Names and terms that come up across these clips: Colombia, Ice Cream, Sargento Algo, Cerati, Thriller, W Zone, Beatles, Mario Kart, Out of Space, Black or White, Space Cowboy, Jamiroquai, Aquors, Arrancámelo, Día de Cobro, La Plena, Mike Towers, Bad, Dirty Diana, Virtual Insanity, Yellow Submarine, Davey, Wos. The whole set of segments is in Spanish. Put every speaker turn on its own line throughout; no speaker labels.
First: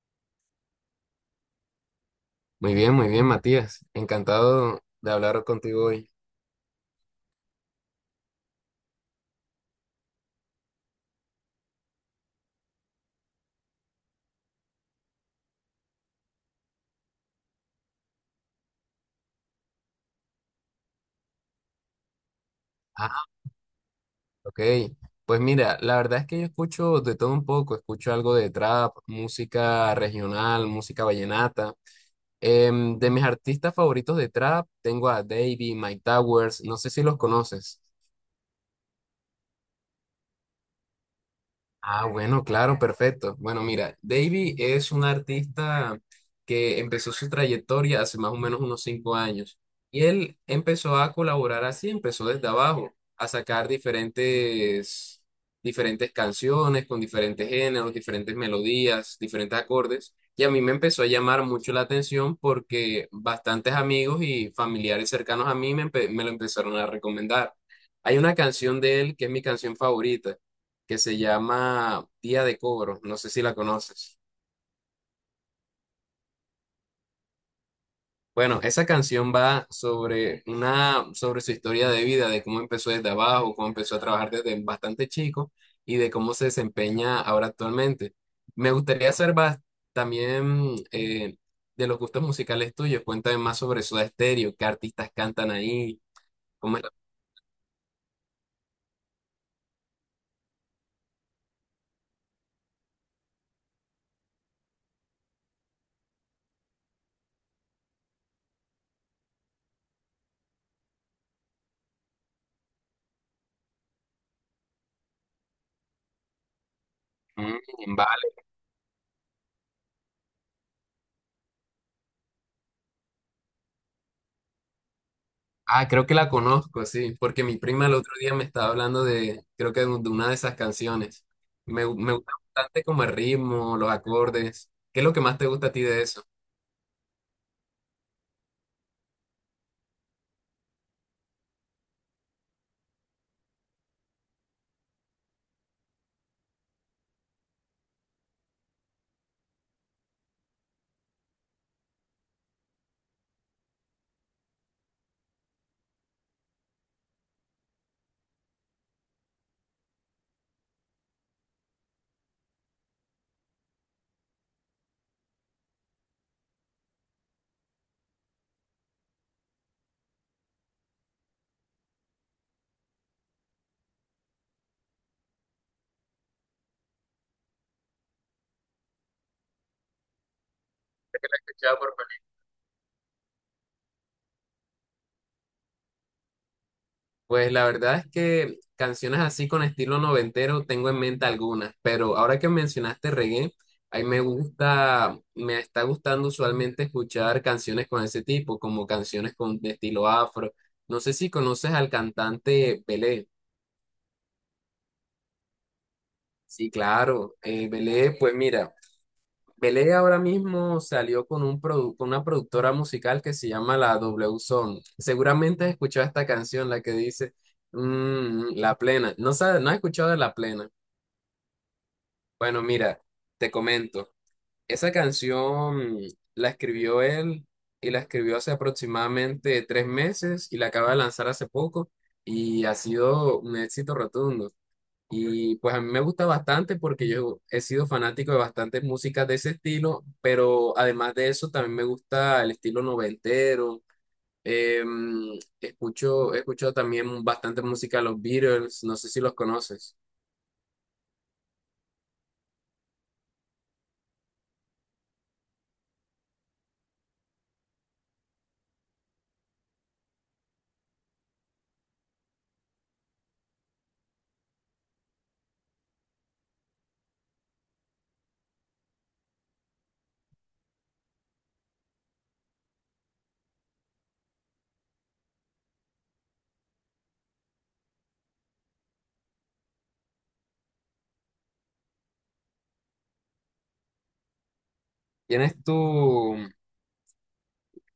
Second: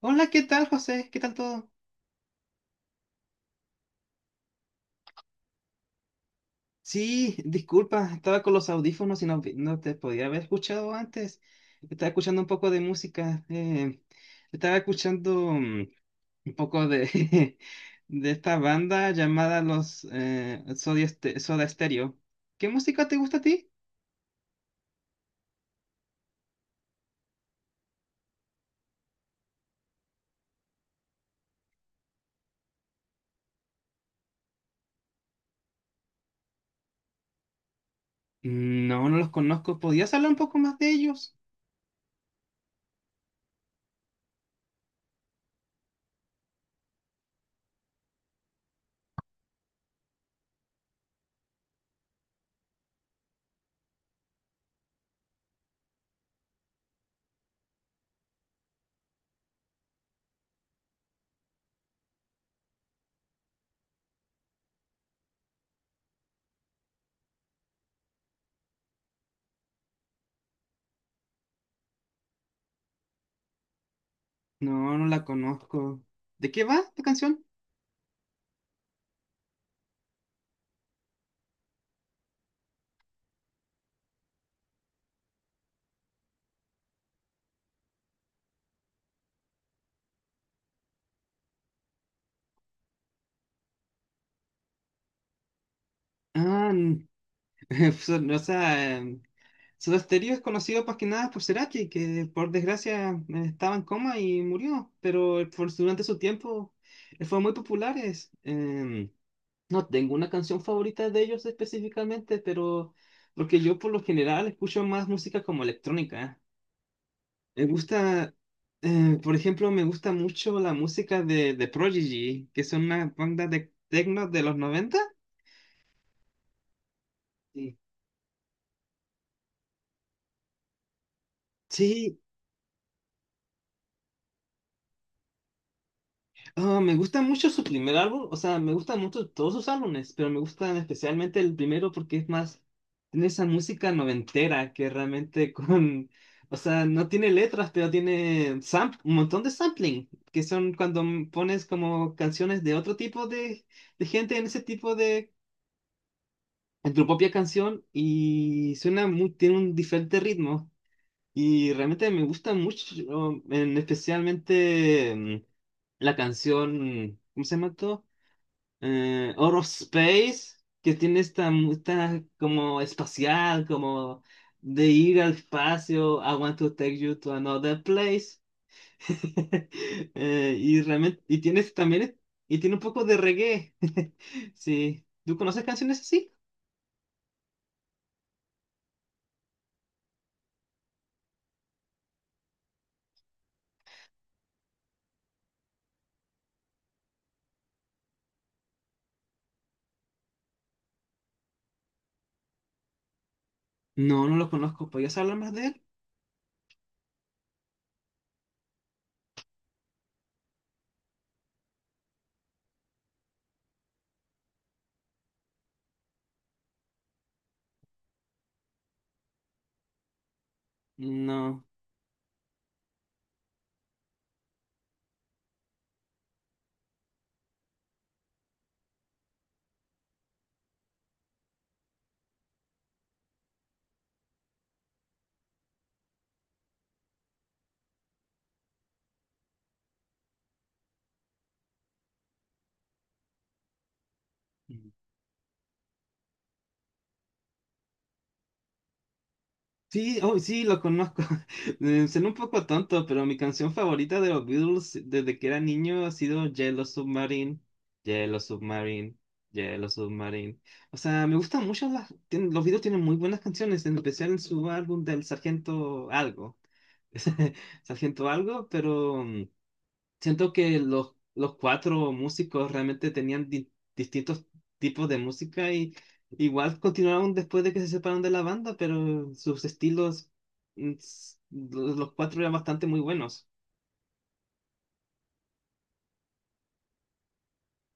Hola, ¿qué tal, José? ¿Qué tal todo?
Muy bien, Matías. Encantado de hablar contigo hoy.
Sí, disculpa, estaba con los audífonos y no, no te podía haber escuchado antes. Estaba escuchando un poco de música. Estaba escuchando un poco de, de esta banda llamada los Soda, Soda Stereo. ¿Qué música te
Ah,
gusta a ti?
ok. Pues mira, la verdad es que yo escucho de todo un poco. Escucho algo de trap, música regional, música vallenata. De mis artistas favoritos de trap, tengo a Davey, Mike Towers. No sé si los conoces.
No, no los conozco. ¿Podrías hablar un poco más de ellos?
Ah, bueno, claro, perfecto. Bueno, mira, Davy es un artista que empezó su trayectoria hace más o menos unos 5 años y él empezó a colaborar así, empezó desde abajo, a sacar diferentes, diferentes canciones con diferentes géneros, diferentes melodías, diferentes acordes y a mí me empezó a llamar mucho la atención porque bastantes amigos y familiares cercanos a mí me lo empezaron a recomendar. Hay una canción de él que es mi canción favorita que se llama Día de Cobro, no sé si la conoces.
No, no la conozco. ¿De qué va esta canción?
Bueno, esa canción va sobre una, sobre su historia de vida, de cómo empezó desde abajo, cómo empezó a trabajar desde bastante chico y de cómo se desempeña ahora actualmente. Me gustaría saber también, de los gustos musicales tuyos. Cuéntame más sobre Soda Stereo, qué artistas cantan ahí,
Ah,
cómo es la-
n- o sea, Soda Stereo es conocido más que nada por Cerati, que por desgracia estaba en coma y murió, pero durante su tiempo fue muy populares. No tengo una canción favorita de ellos específicamente, pero porque yo por lo general escucho más música como electrónica. Me
Mm.
gusta, por ejemplo, me gusta mucho la música de Prodigy, que son una banda de techno de los noventa.
Ah, creo que la conozco, sí, porque mi
Sí.
prima el otro día me estaba hablando de, creo que de una de esas canciones. Me
Sí,
gusta bastante como el ritmo, los acordes. ¿Qué es lo que más te gusta a ti de eso?
ah, me gusta mucho su primer álbum, o sea, me gustan mucho todos sus álbumes, pero me gustan especialmente el primero porque es más, tiene esa música noventera que realmente con, o sea, no tiene letras, pero tiene un montón de sampling, que son cuando pones como canciones de otro tipo de gente en ese tipo de, en tu propia canción y suena muy, tiene un diferente ritmo y realmente me gusta mucho, en, especialmente la canción, ¿cómo se llama todo? Out of Space, que tiene esta, esta como espacial, como de ir al espacio, I want to take you to another place. Y realmente, y tienes
Escuchado por
también,
películas.
y tiene un poco de reggae. Sí. ¿Tú conoces canciones así?
Pues la verdad es que canciones así con estilo noventero tengo en mente algunas, pero ahora que mencionaste reggae, ahí me gusta, me está gustando usualmente escuchar canciones con ese tipo, como canciones con de estilo afro. No sé si conoces al cantante Pelé.
No, no lo conozco. ¿Podrías hablar más de él?
Sí, claro. Belé, pues mira, Belé ahora mismo salió con un con una productora musical que se llama la W Zone. Seguramente has escuchado esta canción, la que dice La Plena. No sabes, no has escuchado de La Plena.
No.
Bueno, mira, te comento. Esa canción la escribió él y la escribió hace aproximadamente 3 meses y la acaba de lanzar hace poco y ha sido un éxito rotundo. Y pues a mí me gusta bastante porque yo he sido fanático de bastantes músicas de ese estilo, pero además de eso también me gusta el estilo noventero. Eh, escucho también bastante música de los Beatles, no sé si los conoces.
Sí, oh, sí, lo conozco. Suena un poco tonto, pero mi canción favorita de los Beatles desde que era niño ha sido Yellow Submarine, Yellow Submarine, Yellow Submarine. O sea, me gustan mucho las... Los Beatles tienen muy buenas canciones, en especial en su álbum del Sargento Algo. Sargento Algo, pero... siento que los cuatro músicos realmente tenían distintos tipos de música y igual continuaron después de que se separaron de la banda, pero sus estilos, los cuatro eran bastante muy buenos.
¿Quién es tu,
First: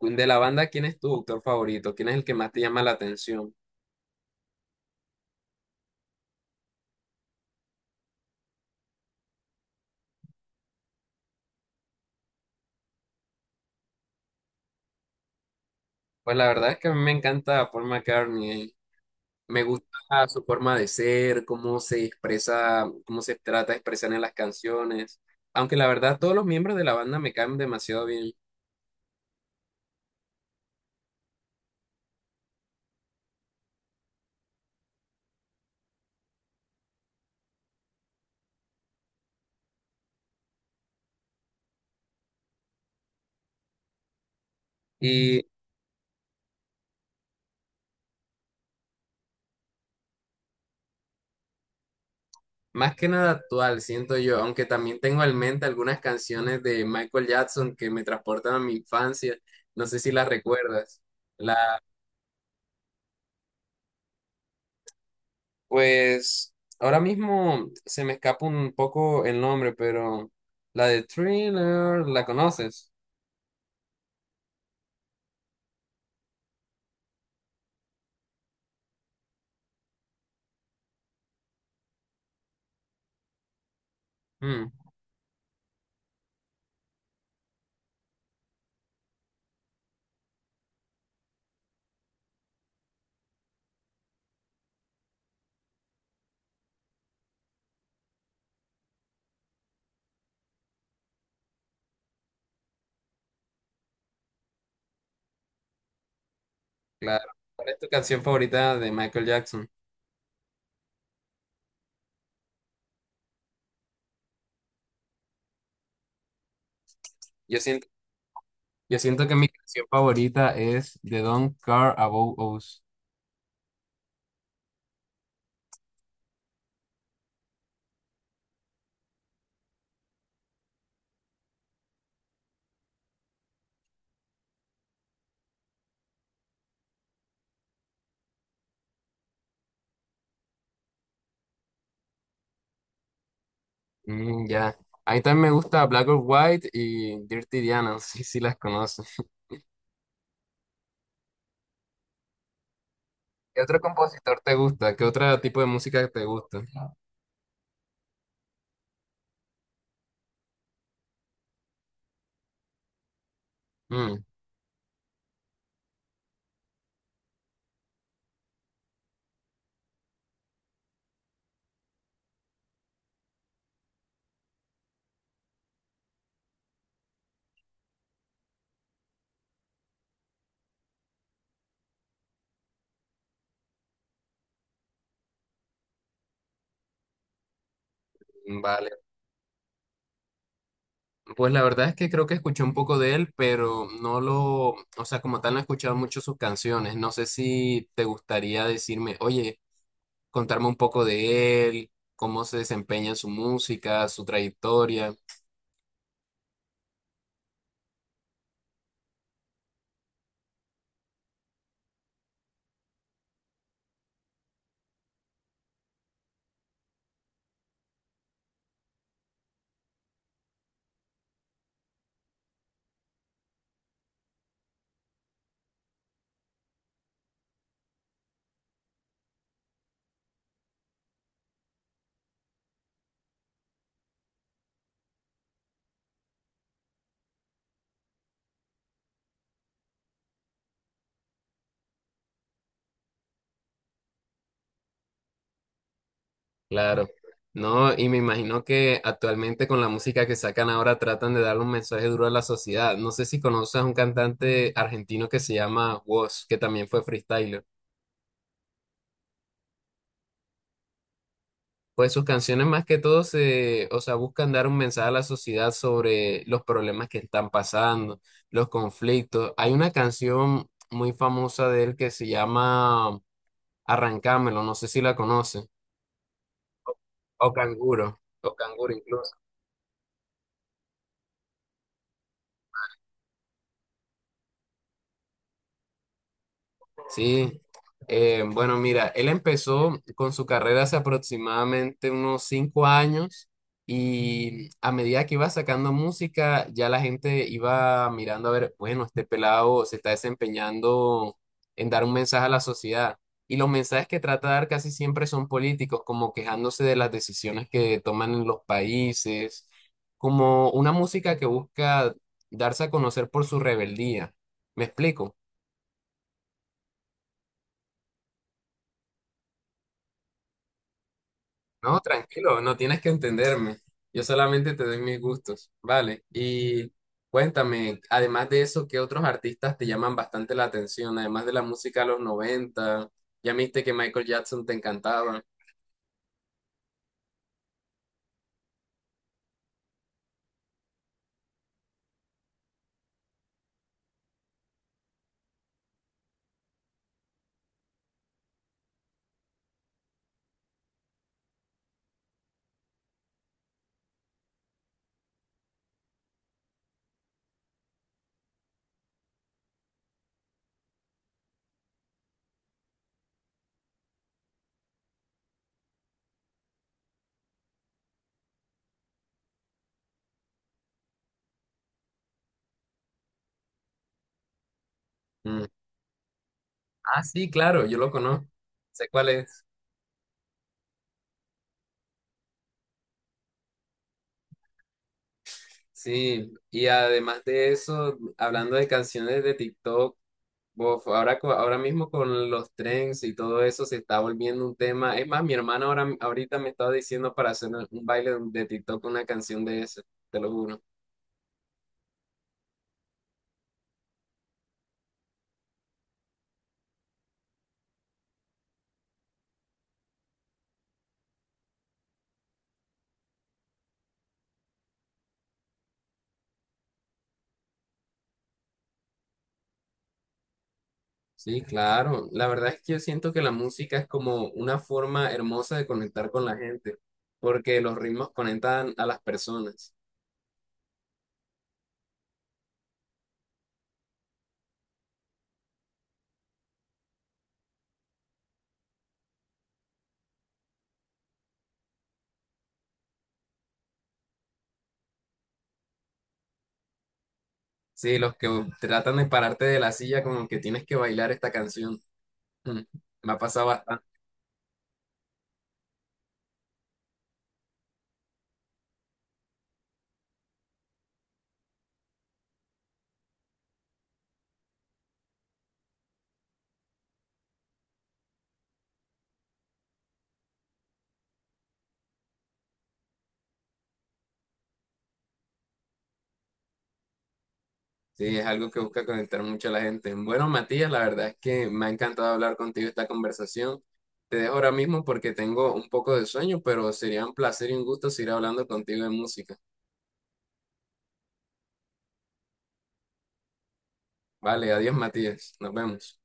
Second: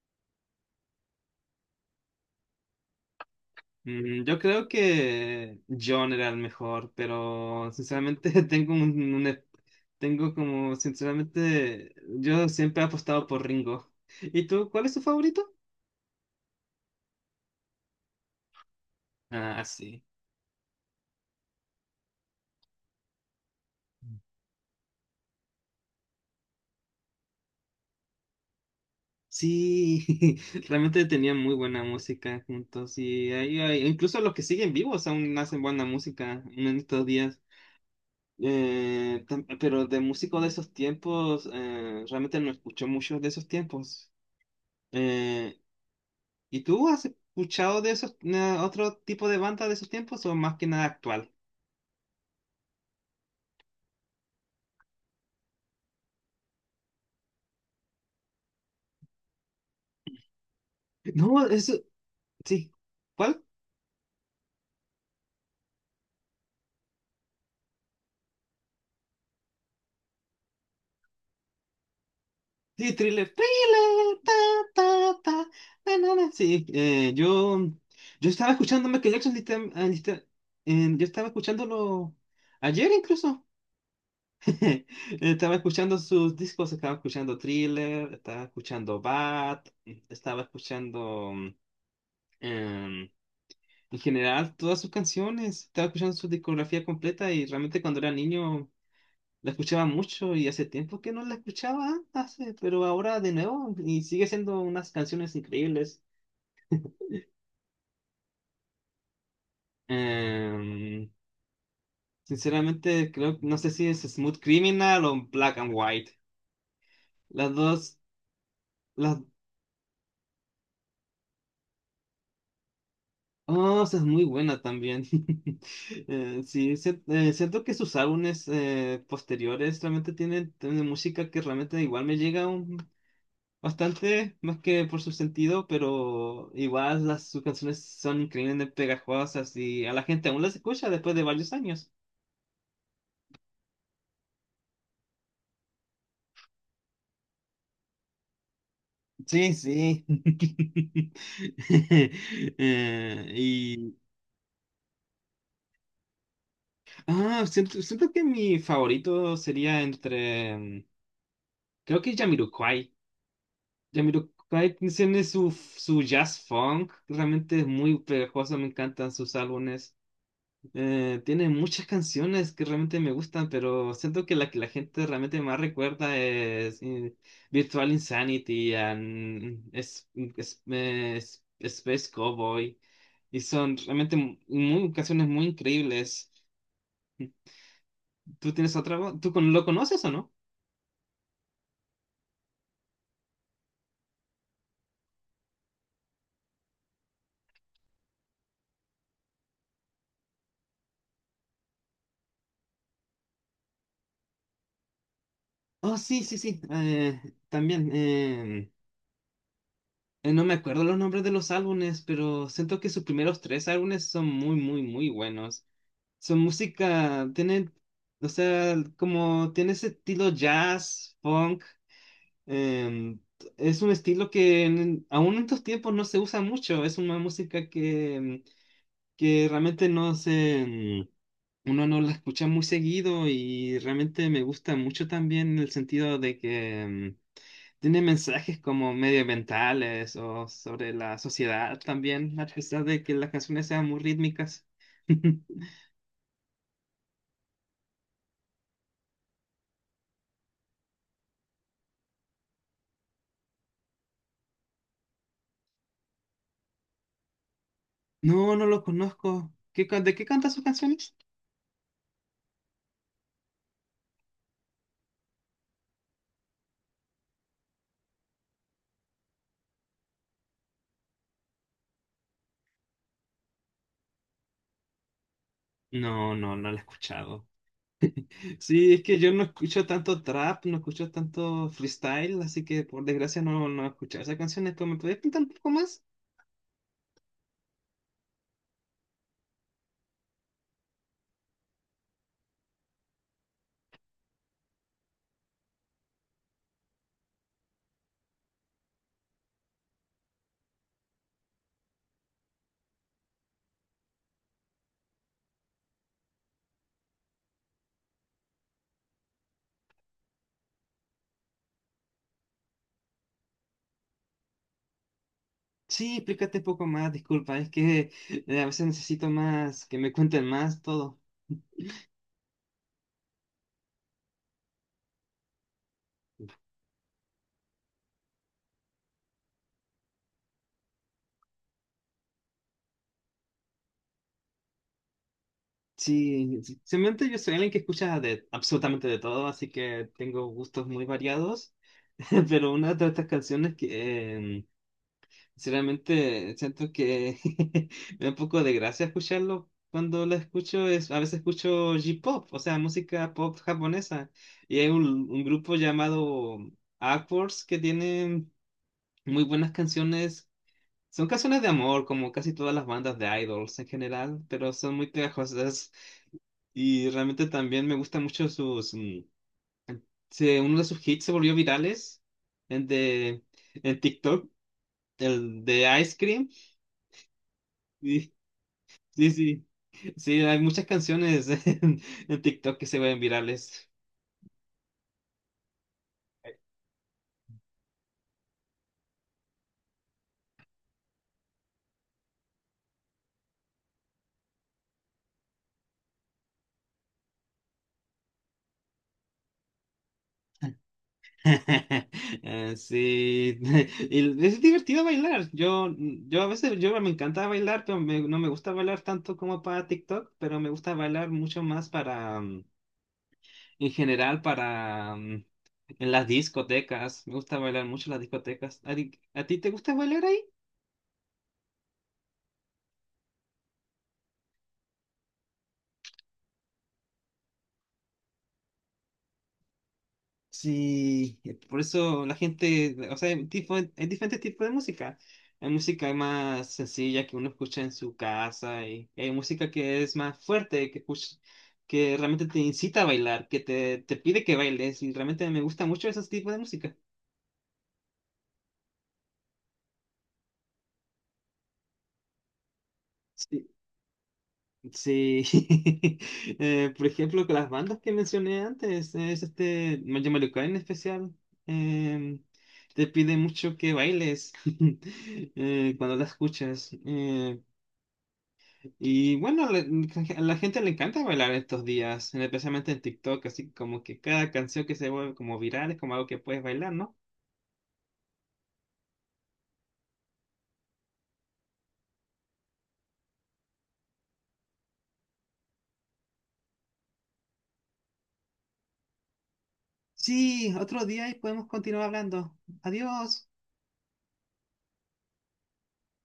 de la banda, quién es tu autor favorito? ¿Quién es el que más te llama la atención?
Mm, yo creo que John era el mejor, pero sinceramente tengo tengo como, sinceramente, yo siempre he apostado por Ringo. ¿Y tú, cuál es tu favorito?
Pues la verdad es que a mí me encanta Paul McCartney.
Ah,
Me gusta
sí.
su forma de ser, cómo se expresa, cómo se trata de expresar en las canciones. Aunque la verdad todos los miembros de la banda me caen demasiado bien.
Sí, realmente tenían muy buena música juntos y incluso los que siguen vivos aún hacen buena música en estos días. Pero de músicos de esos tiempos, realmente no escucho mucho de esos tiempos.
Y
Eh, ¿Y tú has escuchado de esos otro tipo de banda de esos tiempos o más que nada actual?
más que nada actual, siento yo, aunque también tengo en mente algunas canciones de Michael Jackson que me transportan a mi infancia. No sé si las recuerdas.
No, eso
La,
sí. ¿Cuál?
pues ahora mismo se me escapa un poco el nombre, pero la de Thriller, ¿la
Sí,
conoces?
thriller, thriller, ta, ta, ta, na, na, na. Sí, yo estaba escuchando Michael Jackson, yo estaba escuchándolo ayer incluso.
Mm,
Estaba escuchando sus discos, estaba escuchando Thriller, estaba escuchando Bad, estaba escuchando em, en general todas sus canciones, estaba escuchando su discografía completa y realmente cuando era niño la escuchaba mucho y hace tiempo que no la escuchaba, hace, pero ahora de nuevo y sigue siendo unas canciones increíbles.
claro. ¿Cuál es tu canción favorita de Michael Jackson?
Em, Sinceramente, creo, no sé si es Smooth Criminal o Black and White. Las
Yo siento,
dos,
yo
las
siento que mi canción favorita es The Don't Care About Us.
dos es muy buena también. Sí, Siento que sus álbumes posteriores realmente tienen, tienen música que realmente igual me llega bastante, más que por su sentido, pero igual las, sus canciones son increíblemente pegajosas y a la gente aún las escucha después de varios años.
Mm, ya. A mí también me gusta Black or White y Dirty Diana, no sé si las conoces.
Sí, sí. Eh,
¿Qué otro
y
compositor te gusta? ¿Qué otro tipo de música te gusta?
ah, siento, siento que mi favorito sería entre creo que Jamiroquai.
Mm,
Jamiroquai tiene su, su jazz funk, realmente es muy pegajoso, me encantan sus álbumes. Tiene muchas canciones que realmente me gustan, pero siento que la gente realmente más recuerda es Virtual Insanity, and es, Space Cowboy, y son realmente muy, canciones muy increíbles. ¿Tú tienes
vale.
otra? Voz ¿Tú lo conoces o no?
Pues la verdad es que creo que escuché un poco de él, pero no lo, o sea, como tal no he escuchado mucho sus canciones. No sé si te gustaría decirme, oye, contarme un poco de él, cómo se desempeña en su música, su trayectoria.
Oh, sí, sí, sí. También, eh, no me acuerdo los nombres de los álbumes, pero siento que sus primeros tres álbumes son muy, muy, muy buenos. Su música tiene, o sea, como tiene ese estilo jazz, funk. em, es un estilo que aún en estos tiempos no se usa mucho. Es una música que, que realmente no se, uno no la escucha muy seguido y realmente me gusta mucho también en el sentido de que tiene mensajes como medioambientales o sobre la sociedad también, a pesar de que las canciones sean muy rítmicas.
Claro, no, y me imagino que actualmente con la música que sacan ahora tratan de darle un mensaje duro a la sociedad. No sé si conoces a un cantante argentino que se llama Wos, que también fue freestyler.
No, no lo conozco. ¿De qué canta sus canciones?
Pues sus canciones más que todo se, o sea, buscan dar un mensaje a la sociedad sobre los problemas que están pasando, los conflictos. Hay una canción muy famosa de él que se llama Arrancámelo, no sé si la conoces,
No, no, no la he escuchado.
o Canguro, o
Sí,
Canguro
es que yo
incluso.
no escucho tanto trap, no escucho tanto freestyle, así que por desgracia no, no he escuchado esas canciones. ¿Pero me puedes contar un poco más?
Sí, bueno, mira, él empezó con su carrera hace aproximadamente unos 5 años y a medida que iba sacando música, ya la gente iba mirando a ver, bueno, este pelado se está desempeñando en dar un mensaje a la sociedad. Y los mensajes que trata de dar casi siempre son políticos, como quejándose de las decisiones que toman en los países, como una música que busca darse a conocer por su rebeldía. ¿Me explico?
Sí, explícate un poco más, disculpa, es que a veces necesito más, que me cuenten más todo.
No, tranquilo, no tienes que entenderme. Yo solamente te doy mis gustos, ¿vale? Y cuéntame, además de eso, ¿qué otros artistas te llaman bastante la atención? Además de la música de los 90. Ya viste que Michael Jackson te encantaba.
Sí, sí, simplemente yo soy alguien que escucha de absolutamente de todo, así que tengo gustos muy variados, pero una de estas canciones que, sinceramente, siento que me da un poco de gracia escucharlo. Cuando lo escucho, es, a veces escucho J-pop, o sea, música pop japonesa. Y hay un grupo llamado Aquors que tiene muy buenas canciones. Son canciones de amor, como casi todas las bandas de idols en general, pero son muy pegajosas. Y realmente también me gustan mucho sus... uno de sus hits se volvió virales en, de, en TikTok, el
Mm.
de Ice Cream.
Ah, sí, claro, yo lo conozco. Sé cuál
Sí,
es.
sí. Sí, hay muchas canciones en TikTok que se ven virales.
Sí, y además de eso, hablando de canciones de TikTok, uf, ahora mismo con los trends y todo eso se está volviendo un tema. Es más, mi hermana ahora, ahorita me estaba diciendo para hacer un baile de TikTok una canción de eso, te lo juro.
Sí, y es divertido bailar. Yo a veces yo me encanta bailar, pero no me gusta bailar tanto como para TikTok, pero me gusta bailar mucho más para, en general, para en las discotecas. Me gusta bailar mucho en las discotecas. A ti te gusta bailar?
Sí, claro. La verdad es que yo siento que la música es como una forma hermosa de conectar con la gente, porque los ritmos conectan a las personas.
Sí, por eso la gente, o sea, hay, hay diferentes tipos de música. Hay música más sencilla que uno escucha en su casa y hay música que es más fuerte, que realmente te incita a bailar, que te pide que bailes y realmente me gusta mucho ese tipo de música.
Sí, los que tratan de pararte de la silla como que tienes que bailar esta canción. Mm, Me ha pasado.
Sí, eh, por ejemplo, con las bandas que mencioné antes, es este Mayo Mario Kart en especial, eh, te pide mucho que bailes cuando la escuchas. Bueno, a la gente le encanta bailar estos días, especialmente en TikTok, así como que cada canción que se vuelve como viral es como algo que puedes bailar, ¿no?
Sí, es algo que busca conectar mucho a la gente. Bueno, Matías, la verdad es que me ha encantado hablar contigo esta conversación. Te dejo ahora mismo porque tengo un poco de sueño, pero sería un placer y un gusto seguir hablando contigo de música.
Sí, otro día y podemos continuar hablando. Adiós.
Vale, adiós, Matías. Nos vemos.